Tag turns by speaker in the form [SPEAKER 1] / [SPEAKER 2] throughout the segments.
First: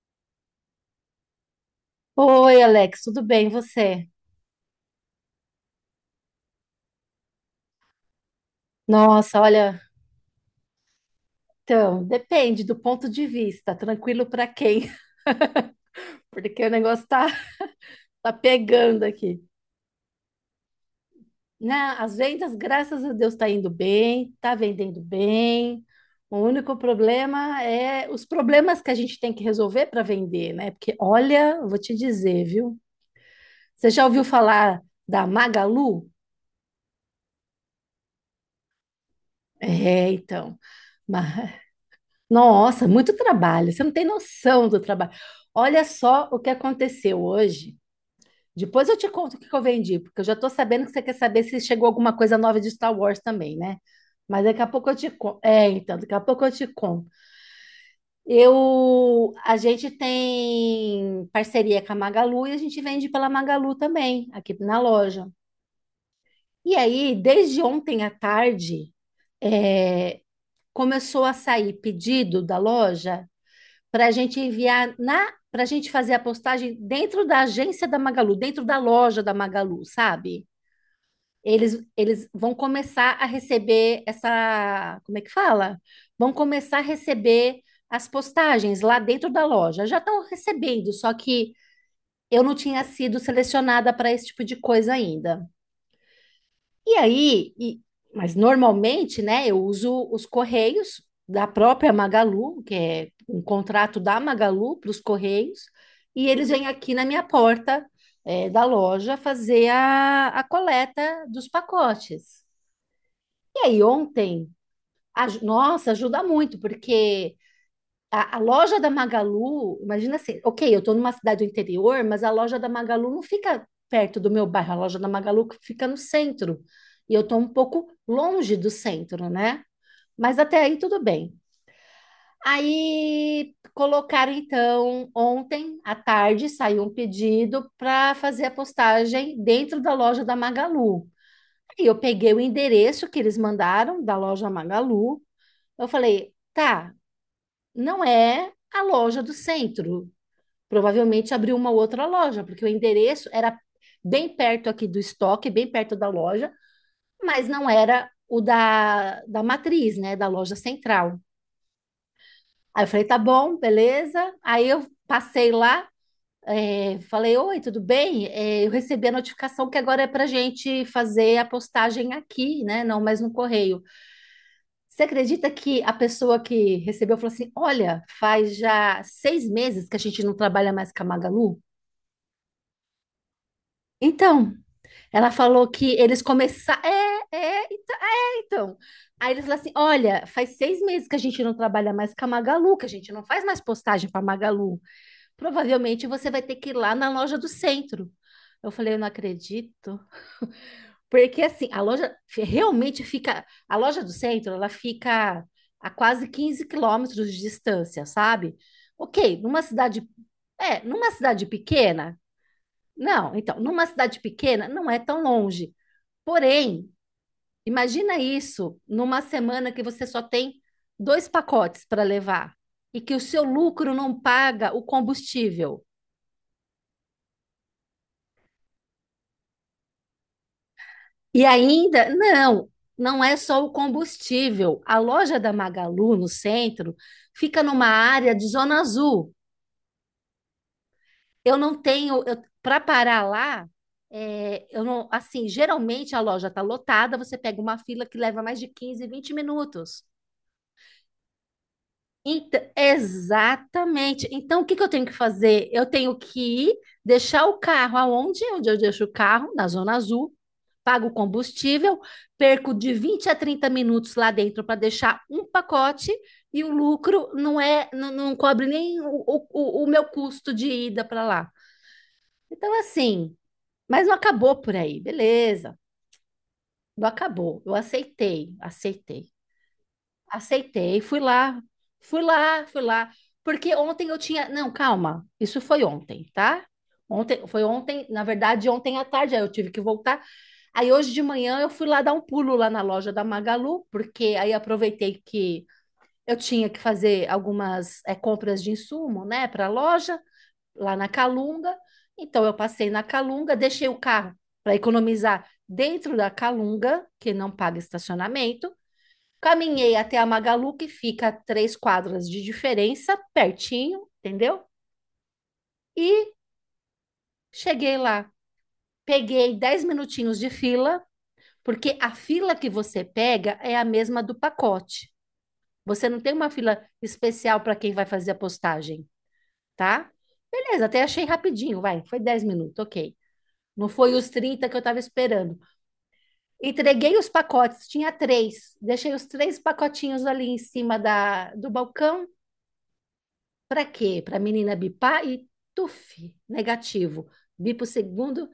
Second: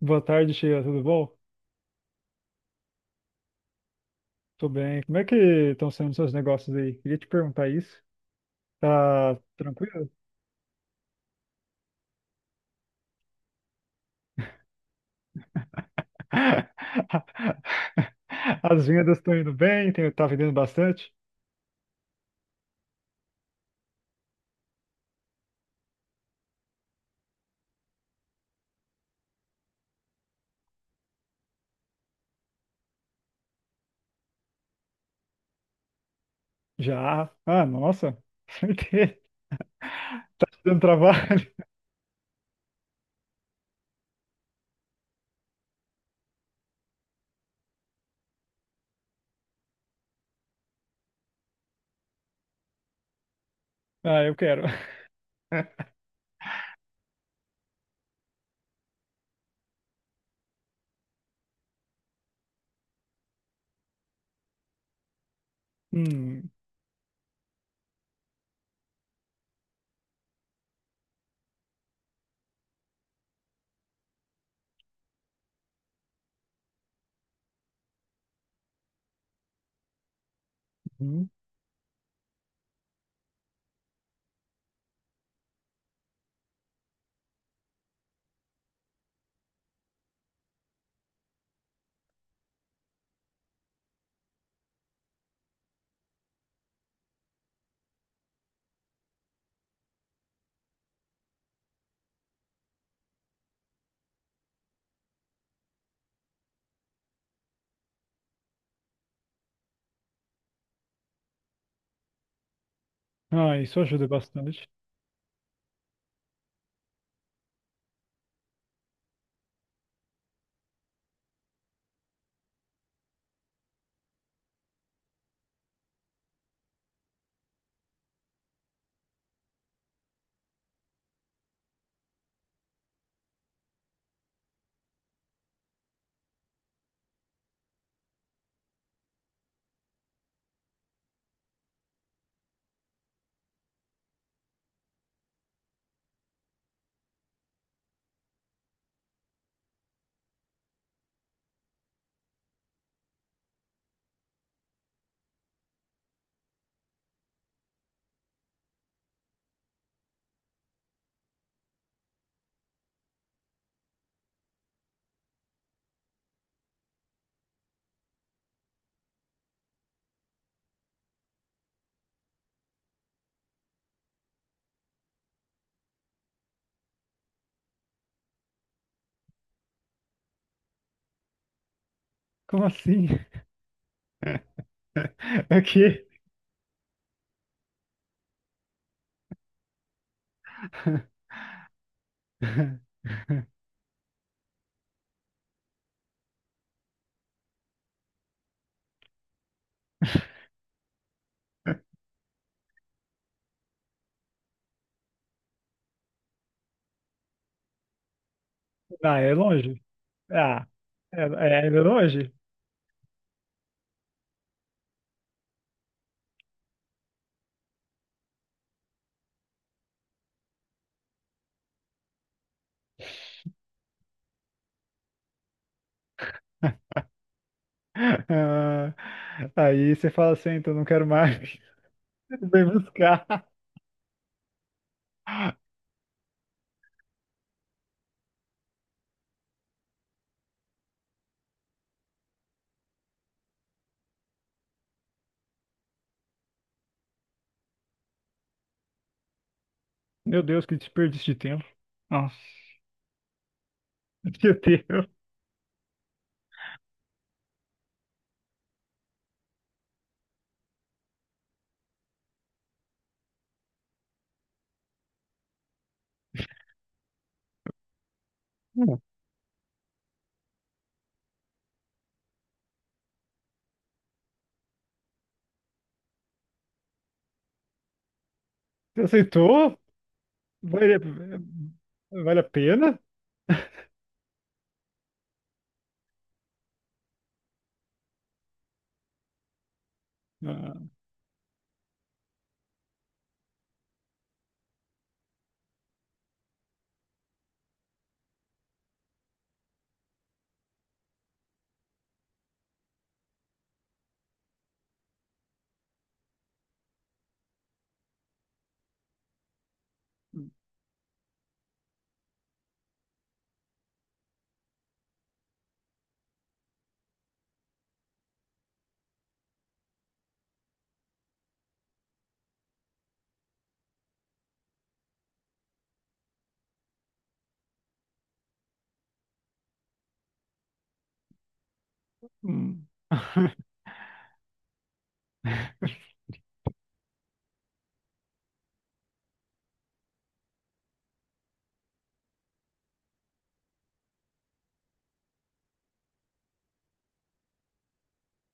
[SPEAKER 1] Boa tarde, Sheila. Tudo bom?
[SPEAKER 2] Oi, Alex, tudo bem, e você?
[SPEAKER 1] Tô bem. Como é que estão sendo seus negócios aí? Queria te perguntar isso. Tá
[SPEAKER 2] Nossa, olha,
[SPEAKER 1] tranquilo?
[SPEAKER 2] então, depende do ponto de vista, tranquilo para quem, porque o negócio tá, tá
[SPEAKER 1] As
[SPEAKER 2] pegando
[SPEAKER 1] vendas estão
[SPEAKER 2] aqui.
[SPEAKER 1] indo bem? Tem, tá vendendo bastante?
[SPEAKER 2] Né? As vendas, graças a Deus, tá indo bem, tá vendendo bem. O único problema é os problemas que a gente tem que resolver para vender, né? Porque, olha, eu vou te dizer, viu? Você já ouviu falar da Magalu?
[SPEAKER 1] Já. Ah, nossa. Certeza.
[SPEAKER 2] É,
[SPEAKER 1] Tá
[SPEAKER 2] então.
[SPEAKER 1] te dando trabalho?
[SPEAKER 2] Nossa, muito trabalho. Você não tem noção do trabalho. Olha só o que aconteceu hoje. Depois eu te conto o que que eu vendi, porque eu já estou sabendo que você quer saber se chegou alguma coisa nova de Star Wars também, né?
[SPEAKER 1] Ah, eu
[SPEAKER 2] Mas daqui
[SPEAKER 1] quero.
[SPEAKER 2] a pouco eu te conto. É, então, daqui a pouco eu te conto. A gente tem parceria com a Magalu e a gente vende pela Magalu também, aqui na loja.
[SPEAKER 1] Hum,
[SPEAKER 2] E aí, desde ontem à tarde, é, começou a sair pedido da loja para a gente fazer a postagem dentro da agência da Magalu, dentro da loja da Magalu, sabe?
[SPEAKER 1] hum.
[SPEAKER 2] Eles vão começar a receber essa, como é que fala? Vão começar a receber as postagens lá dentro da loja. Já estão recebendo, só que eu não tinha sido selecionada para esse tipo de coisa ainda. E aí, mas normalmente, né, eu uso os Correios da própria Magalu, que é um contrato da Magalu para os Correios, e eles vêm aqui na minha porta, da loja fazer a coleta dos pacotes.
[SPEAKER 1] Ah,
[SPEAKER 2] E
[SPEAKER 1] isso
[SPEAKER 2] aí,
[SPEAKER 1] ajuda
[SPEAKER 2] ontem,
[SPEAKER 1] bastante.
[SPEAKER 2] nossa, ajuda muito, porque a loja da Magalu, imagina assim, ok, eu estou numa cidade do interior, mas a loja da Magalu não fica perto do meu bairro, a loja da Magalu fica no centro. E eu estou um pouco longe do centro, né? Mas até aí tudo bem. Aí colocaram, então, ontem à tarde saiu um pedido para fazer a postagem dentro da loja da Magalu. Aí eu peguei o endereço que eles mandaram da loja Magalu. Eu falei, tá, não é a loja do centro. Provavelmente abriu uma outra loja, porque o endereço era bem perto aqui do estoque, bem perto da loja, mas não era o da matriz, né, da loja central. Aí eu falei, tá bom, beleza. Aí eu passei lá, falei, oi, tudo bem? É, eu recebi a notificação que agora é pra gente fazer a postagem aqui, né, não mais no correio. Você acredita que a pessoa que recebeu falou assim, olha, faz já 6 meses que a gente não trabalha mais com a Magalu?
[SPEAKER 1] Como assim?
[SPEAKER 2] Então, ela falou que
[SPEAKER 1] Aqui.
[SPEAKER 2] eles começaram. É, então. Aí eles falaram assim: olha, faz 6 meses que a gente não trabalha mais com a Magalu, que a gente não faz mais postagem para Magalu. Provavelmente você vai ter que ir lá na loja do centro. Eu falei: eu não acredito. Porque assim, realmente fica. A loja do centro, ela fica a quase 15 quilômetros de distância, sabe?
[SPEAKER 1] Ah, é
[SPEAKER 2] Ok, numa
[SPEAKER 1] longe?
[SPEAKER 2] cidade.
[SPEAKER 1] Ah,
[SPEAKER 2] É, numa
[SPEAKER 1] é,
[SPEAKER 2] cidade
[SPEAKER 1] é
[SPEAKER 2] pequena.
[SPEAKER 1] longe?
[SPEAKER 2] Não, então, numa cidade pequena não é tão longe. Porém, imagina isso numa semana que você só tem dois pacotes para levar e que o seu lucro não paga o combustível.
[SPEAKER 1] Ah, aí você fala assim, então não quero
[SPEAKER 2] E
[SPEAKER 1] mais.
[SPEAKER 2] ainda,
[SPEAKER 1] Vem
[SPEAKER 2] não, não
[SPEAKER 1] buscar.
[SPEAKER 2] é só o combustível. A loja da Magalu, no centro, fica numa área de zona azul. Eu não tenho, para parar lá, eu não, assim, geralmente a loja está lotada, você pega uma fila que leva mais de 15, 20 minutos.
[SPEAKER 1] Meu Deus, que desperdício de tempo. Nossa,
[SPEAKER 2] Então, exatamente.
[SPEAKER 1] meu
[SPEAKER 2] Então, o que que eu tenho
[SPEAKER 1] Deus.
[SPEAKER 2] que fazer? Eu tenho que deixar o carro aonde? Onde eu deixo o carro? Na Zona Azul. Pago o combustível, perco de 20 a 30 minutos lá dentro para deixar um pacote e o lucro não cobre nem o meu custo de ida para lá. Então, assim, mas não acabou por aí, beleza. Não acabou. Eu aceitei,
[SPEAKER 1] Você
[SPEAKER 2] aceitei.
[SPEAKER 1] aceitou? Vale,
[SPEAKER 2] Aceitei, fui lá, fui
[SPEAKER 1] vale a
[SPEAKER 2] lá, fui
[SPEAKER 1] pena?
[SPEAKER 2] lá. Porque ontem eu tinha. Não, calma, isso foi ontem, tá? Ontem, foi ontem, na verdade, ontem à tarde, aí eu tive que voltar.
[SPEAKER 1] Ah,
[SPEAKER 2] Aí hoje de manhã eu fui lá dar um pulo lá na loja da Magalu, porque aí aproveitei que eu tinha que fazer algumas compras de insumo, né, para a loja, lá na Calunga. Então eu passei na Calunga, deixei o carro para economizar dentro da Calunga, que não paga estacionamento. Caminhei até a Magalu, que fica a 3 quadras de diferença, pertinho, entendeu? E cheguei lá. Peguei 10 minutinhos de fila, porque a fila que você pega é a mesma do pacote. Você não tem uma fila especial para quem vai fazer a postagem, tá? Beleza, até achei rapidinho, vai. Foi 10 minutos,
[SPEAKER 1] hum.
[SPEAKER 2] ok. Não foi os 30 que eu estava esperando. Entreguei os pacotes, tinha três. Deixei os três pacotinhos ali em cima do balcão. Para quê? Para a menina bipar e tuf, negativo. Bipa o segundo,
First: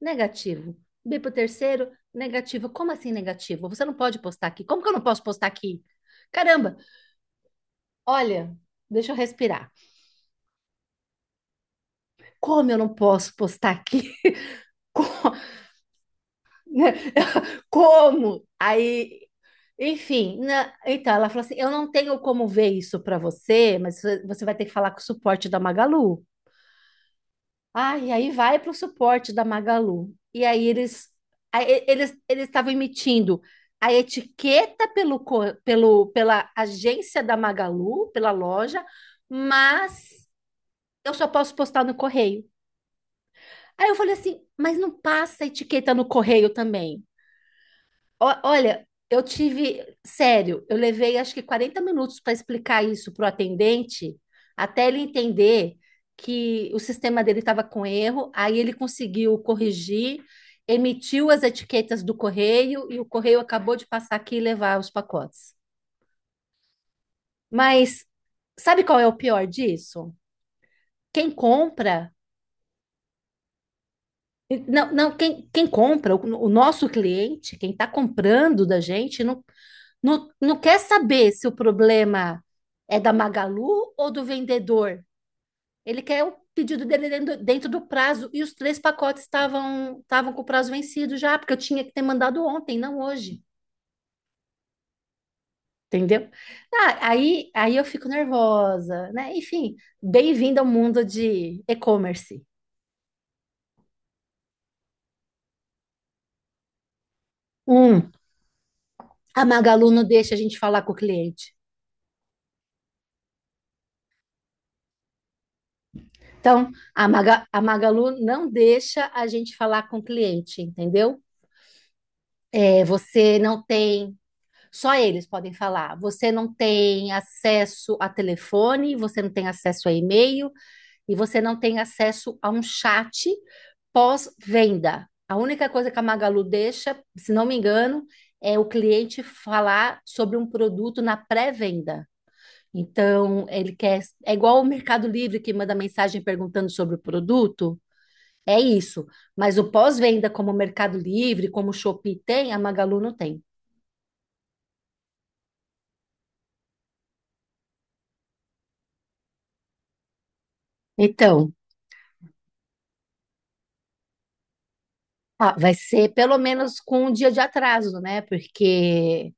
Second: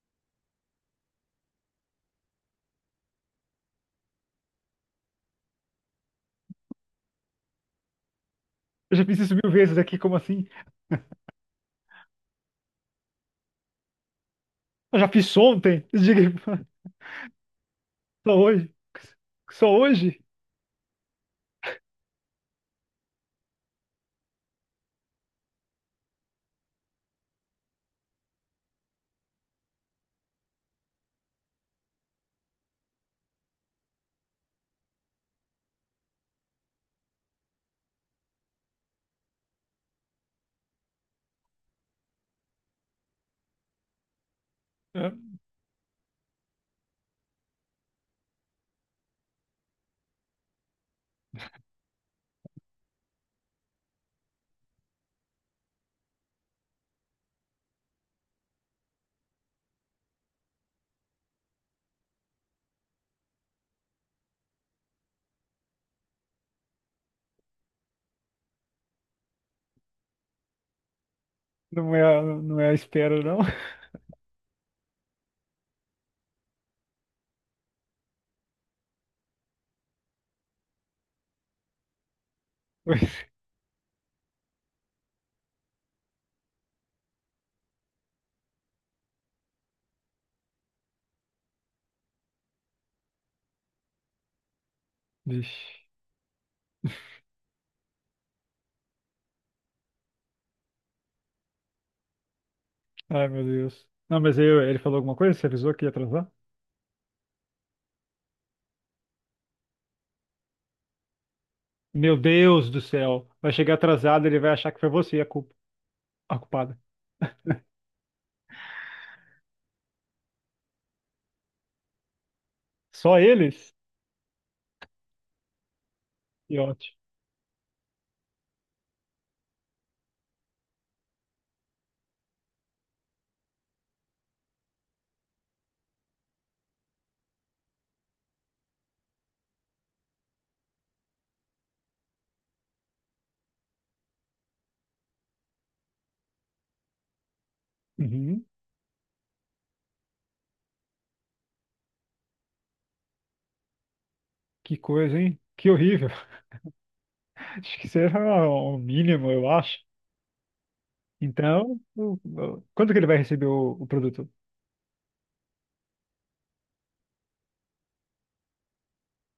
[SPEAKER 2] negativo. Bipa o terceiro, negativo. Como assim negativo? Você não pode postar aqui. Como que eu não posso postar aqui? Caramba, olha,
[SPEAKER 1] Eu já
[SPEAKER 2] deixa eu
[SPEAKER 1] fiz isso mil
[SPEAKER 2] respirar.
[SPEAKER 1] vezes aqui, como assim?
[SPEAKER 2] Como eu não posso postar aqui?
[SPEAKER 1] Eu já fiz ontem. Diga,
[SPEAKER 2] Né?
[SPEAKER 1] só
[SPEAKER 2] Como?
[SPEAKER 1] hoje.
[SPEAKER 2] Aí,
[SPEAKER 1] Só hoje?
[SPEAKER 2] enfim, então ela falou assim: eu não tenho como ver isso para você, mas você vai ter que falar com o suporte da Magalu. Ah, e aí vai para o suporte da Magalu. E aí eles aí e- eles eles estavam emitindo a etiqueta pelo pela agência da Magalu, pela loja, mas eu só posso postar no correio. Aí eu falei assim, mas não
[SPEAKER 1] Ah,
[SPEAKER 2] passa a etiqueta no correio também. Olha, eu tive, sério, eu levei acho que 40 minutos para explicar isso para o atendente, até ele entender que o sistema dele estava com erro, aí ele conseguiu corrigir, emitiu as etiquetas do correio e o correio acabou de passar aqui e levar os pacotes. Mas sabe qual é o pior disso? Quem
[SPEAKER 1] não é,
[SPEAKER 2] compra,
[SPEAKER 1] não é a espera, não.
[SPEAKER 2] não, não, quem, quem compra, o nosso cliente, quem está comprando da gente, não quer saber se o problema é da
[SPEAKER 1] Pois,
[SPEAKER 2] Magalu ou do vendedor. Ele quer o pedido dele dentro do prazo. E os três pacotes estavam com o prazo vencido já, porque eu tinha que ter mandado ontem, não hoje.
[SPEAKER 1] vixe.
[SPEAKER 2] Entendeu? Ah, aí eu fico nervosa, né? Enfim, bem-vindo ao mundo de e-commerce.
[SPEAKER 1] Ai, meu Deus. Não, mas aí ele falou alguma coisa? Você avisou que ia atrasar?
[SPEAKER 2] Um, a Magalu não deixa a gente falar com o cliente.
[SPEAKER 1] Meu Deus do céu. Vai chegar atrasado, ele vai achar que foi você a
[SPEAKER 2] Então,
[SPEAKER 1] culpada.
[SPEAKER 2] a Magalu não deixa a gente falar com o cliente, entendeu? É,
[SPEAKER 1] Só
[SPEAKER 2] você não
[SPEAKER 1] eles?
[SPEAKER 2] tem. Só eles podem falar. Você não
[SPEAKER 1] Que ótimo.
[SPEAKER 2] tem acesso a telefone, você não tem acesso a e-mail e você não tem acesso a um chat pós-venda. A única coisa que a Magalu deixa, se não me engano, é o cliente falar sobre um produto na pré-venda. Então, ele quer. É igual o Mercado Livre que manda mensagem perguntando sobre o produto.
[SPEAKER 1] Uhum.
[SPEAKER 2] É isso. Mas o pós-venda, como o Mercado Livre, como o Shopee tem, a Magalu não tem.
[SPEAKER 1] Que coisa, hein? Que horrível. Acho que será o mínimo, eu acho.
[SPEAKER 2] Então,
[SPEAKER 1] Então, quando que ele vai receber o produto?
[SPEAKER 2] ah, vai ser pelo menos com um dia de atraso, né? Porque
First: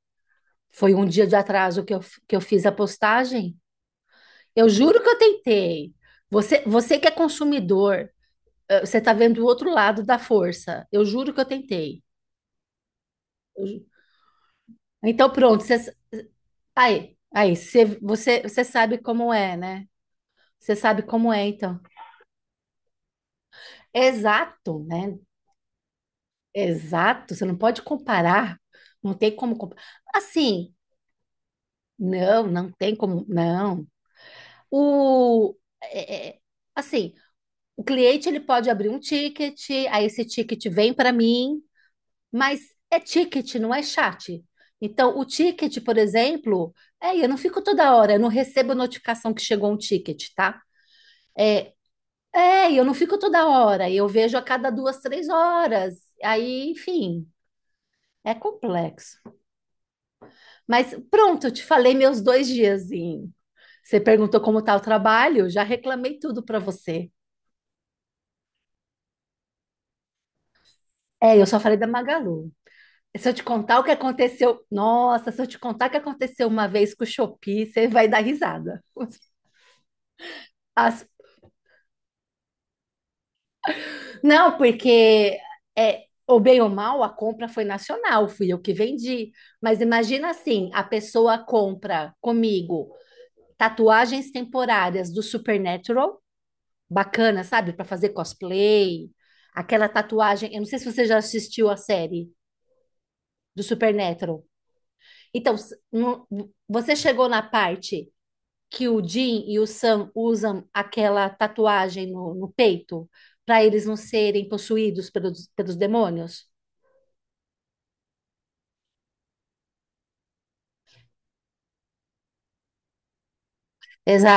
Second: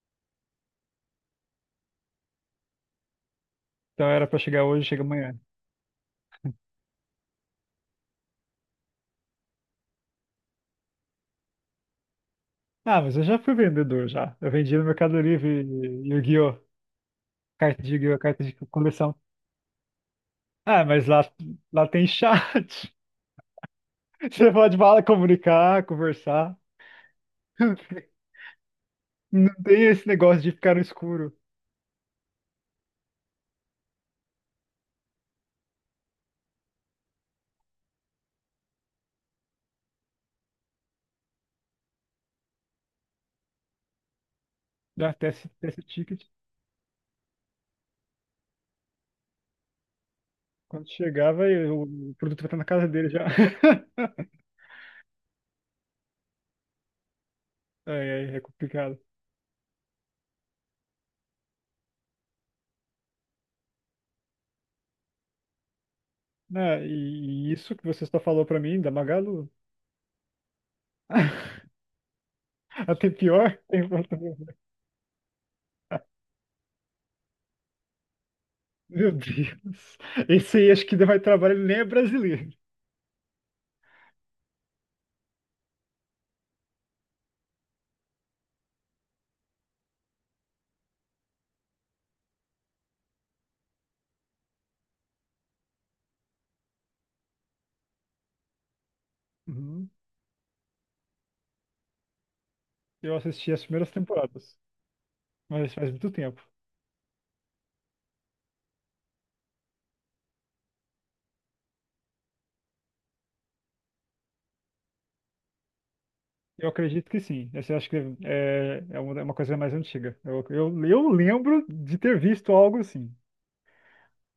[SPEAKER 2] foi um dia de atraso que eu fiz a postagem.
[SPEAKER 1] Então era para chegar
[SPEAKER 2] Eu
[SPEAKER 1] hoje,
[SPEAKER 2] juro
[SPEAKER 1] chega
[SPEAKER 2] que eu
[SPEAKER 1] amanhã.
[SPEAKER 2] tentei. Você que é consumidor, você tá vendo o outro lado da força. Eu juro que eu tentei.
[SPEAKER 1] Ah, mas eu já fui
[SPEAKER 2] Eu ju-
[SPEAKER 1] vendedor já. Eu vendi no Mercado
[SPEAKER 2] Então,
[SPEAKER 1] Livre
[SPEAKER 2] pronto. Você,
[SPEAKER 1] Yu-Gi-Oh!
[SPEAKER 2] aí, aí,
[SPEAKER 1] Carta
[SPEAKER 2] você,
[SPEAKER 1] de Yu-Gi-Oh!
[SPEAKER 2] você,
[SPEAKER 1] Carta de
[SPEAKER 2] você sabe
[SPEAKER 1] coleção.
[SPEAKER 2] como é, né? Você
[SPEAKER 1] Ah,
[SPEAKER 2] sabe
[SPEAKER 1] mas lá,
[SPEAKER 2] como é, então.
[SPEAKER 1] lá tem chat. Você pode
[SPEAKER 2] Exato,
[SPEAKER 1] falar,
[SPEAKER 2] né?
[SPEAKER 1] comunicar, conversar.
[SPEAKER 2] Exato. Você não pode comparar. Não tem
[SPEAKER 1] Não
[SPEAKER 2] como comparar.
[SPEAKER 1] tem esse negócio de
[SPEAKER 2] Assim,
[SPEAKER 1] ficar no escuro.
[SPEAKER 2] não, não tem como. Não. O, é, é, assim, O cliente ele pode abrir um ticket, aí esse ticket vem para mim, mas é ticket, não é chat.
[SPEAKER 1] Já
[SPEAKER 2] Então, o
[SPEAKER 1] teste,
[SPEAKER 2] ticket,
[SPEAKER 1] teste
[SPEAKER 2] por
[SPEAKER 1] ticket.
[SPEAKER 2] exemplo, eu não fico toda hora, eu não recebo notificação que chegou um ticket, tá?
[SPEAKER 1] Quando chegava, o produto vai estar na
[SPEAKER 2] É, eu
[SPEAKER 1] casa
[SPEAKER 2] não
[SPEAKER 1] dele
[SPEAKER 2] fico
[SPEAKER 1] já.
[SPEAKER 2] toda hora, eu vejo a cada 2, 3 horas. Aí, enfim,
[SPEAKER 1] É,
[SPEAKER 2] é
[SPEAKER 1] é, é complicado.
[SPEAKER 2] complexo. Mas pronto, eu te falei meus dois diazinhos. Você perguntou como tá o trabalho, já reclamei tudo para
[SPEAKER 1] Né,
[SPEAKER 2] você.
[SPEAKER 1] e isso que você só falou pra mim, da Magalu.
[SPEAKER 2] É, eu só falei da Magalu.
[SPEAKER 1] Até
[SPEAKER 2] Se eu te
[SPEAKER 1] pior.
[SPEAKER 2] contar o que aconteceu, nossa, se eu te contar o que aconteceu uma vez com o Shopee, você vai dar risada.
[SPEAKER 1] Meu Deus. Esse aí acho que
[SPEAKER 2] As-
[SPEAKER 1] deu mais trabalho, ele nem é brasileiro.
[SPEAKER 2] Não, porque ou bem ou mal, a compra foi nacional, fui eu que vendi. Mas imagina assim, a pessoa compra comigo tatuagens temporárias do Supernatural, bacana, sabe? Para fazer cosplay, aquela
[SPEAKER 1] Uhum.
[SPEAKER 2] tatuagem, eu não sei se você já assistiu a série
[SPEAKER 1] Eu assisti
[SPEAKER 2] do
[SPEAKER 1] as primeiras
[SPEAKER 2] Supernatural.
[SPEAKER 1] temporadas,
[SPEAKER 2] Então,
[SPEAKER 1] mas faz muito tempo.
[SPEAKER 2] você chegou na parte que o Jim e o Sam usam aquela tatuagem no peito para eles não serem possuídos pelos demônios?
[SPEAKER 1] Eu acredito que sim. Essa eu acho que é, é uma coisa mais antiga. Eu lembro de ter visto algo assim.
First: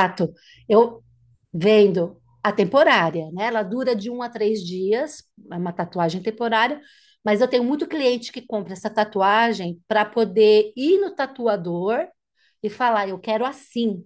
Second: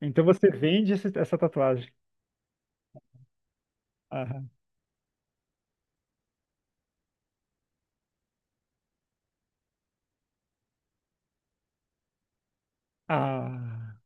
[SPEAKER 1] Então você vende
[SPEAKER 2] Eu
[SPEAKER 1] essa tatuagem.
[SPEAKER 2] vendo a temporária, né? Ela dura de 1 a 3 dias, é uma tatuagem temporária, mas eu tenho muito cliente que compra essa tatuagem para poder ir no tatuador e falar: eu quero
[SPEAKER 1] Ah,
[SPEAKER 2] assim,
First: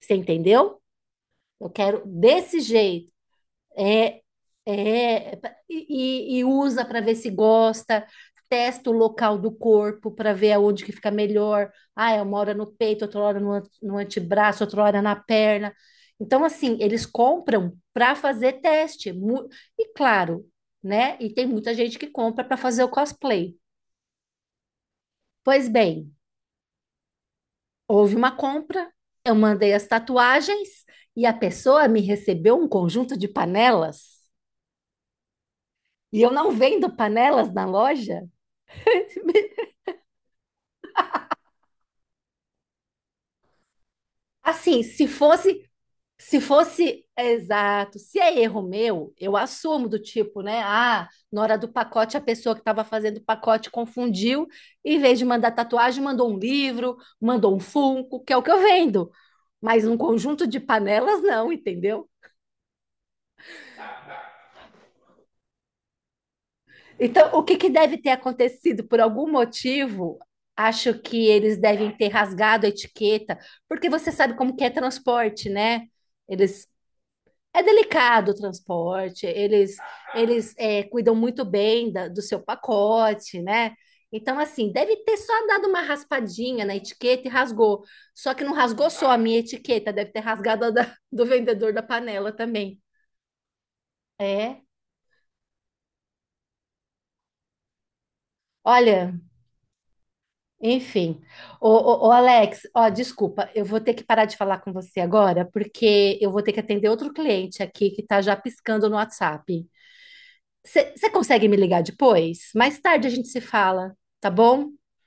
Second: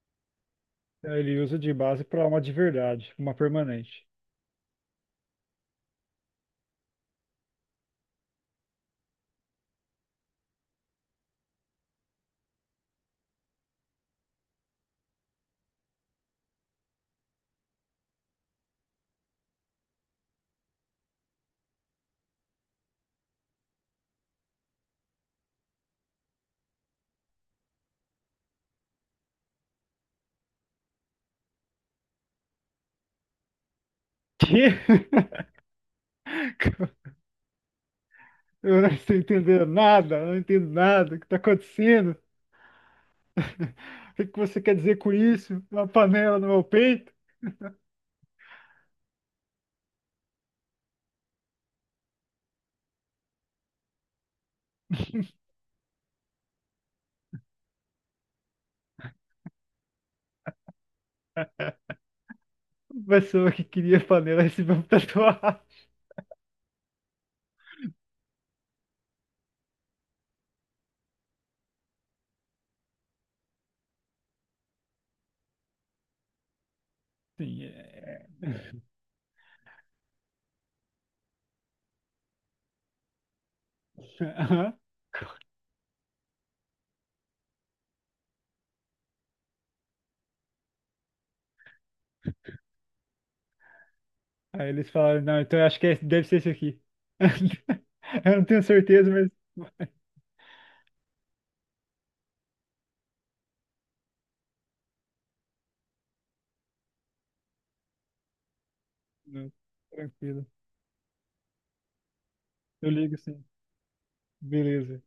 [SPEAKER 2] você entendeu?
[SPEAKER 1] ele usa
[SPEAKER 2] Eu
[SPEAKER 1] de
[SPEAKER 2] quero
[SPEAKER 1] base para uma de
[SPEAKER 2] desse jeito.
[SPEAKER 1] verdade, uma permanente.
[SPEAKER 2] É, é, e usa para ver se gosta, testa o local do corpo para ver aonde que fica melhor. Ah, é uma hora no peito, outra hora no antebraço, outra hora na perna. Então, assim, eles compram para fazer teste. E claro, né? E tem muita gente que compra para fazer o cosplay. Pois bem, houve uma compra, eu mandei as tatuagens e a pessoa me recebeu um conjunto de panelas.
[SPEAKER 1] Que?
[SPEAKER 2] E eu não vendo panelas na loja.
[SPEAKER 1] Eu não estou entendendo nada, eu não entendo nada. O que está acontecendo? O que que você quer
[SPEAKER 2] Assim,
[SPEAKER 1] dizer
[SPEAKER 2] se
[SPEAKER 1] com
[SPEAKER 2] fosse,
[SPEAKER 1] isso? Uma panela
[SPEAKER 2] se
[SPEAKER 1] no meu
[SPEAKER 2] fosse
[SPEAKER 1] peito?
[SPEAKER 2] exato, se é erro meu, eu assumo do tipo, né? Ah, na hora do pacote, a pessoa que estava fazendo o pacote confundiu, em vez de mandar tatuagem, mandou um livro, mandou um Funko, que é o que eu vendo. Mas um conjunto de panelas, não, entendeu?
[SPEAKER 1] A pessoa que queria panela recebeu uma tatuagem.
[SPEAKER 2] Então, o que que deve ter acontecido? Por algum motivo, acho que eles devem ter rasgado a etiqueta, porque você sabe como que é transporte, né? Eles
[SPEAKER 1] Sim,
[SPEAKER 2] É
[SPEAKER 1] é.
[SPEAKER 2] delicado o transporte, eles cuidam muito bem do seu pacote, né? Então, assim,
[SPEAKER 1] Aham.
[SPEAKER 2] deve ter só dado uma raspadinha na etiqueta e rasgou. Só que não rasgou só a minha etiqueta, deve ter rasgado do vendedor da panela também. É.
[SPEAKER 1] Aí eles falaram, não, então eu acho que deve ser isso aqui. Eu não tenho certeza,
[SPEAKER 2] Olha,
[SPEAKER 1] mas.
[SPEAKER 2] enfim. Ô, ô, ô, Alex, ó, desculpa, eu vou ter que parar de falar com você agora, porque eu vou ter que atender outro cliente aqui que tá já piscando no
[SPEAKER 1] Não,
[SPEAKER 2] WhatsApp.
[SPEAKER 1] tranquilo.
[SPEAKER 2] Você consegue me ligar depois? Mais
[SPEAKER 1] Eu
[SPEAKER 2] tarde a
[SPEAKER 1] ligo
[SPEAKER 2] gente se
[SPEAKER 1] sim.
[SPEAKER 2] fala, tá bom?
[SPEAKER 1] Beleza.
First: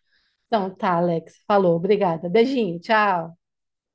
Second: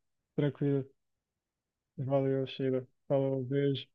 [SPEAKER 2] Então
[SPEAKER 1] Tranquilo.
[SPEAKER 2] tá, Alex. Falou, obrigada.
[SPEAKER 1] Valeu,
[SPEAKER 2] Beijinho,
[SPEAKER 1] Sheila.
[SPEAKER 2] tchau.
[SPEAKER 1] Falou, beijo.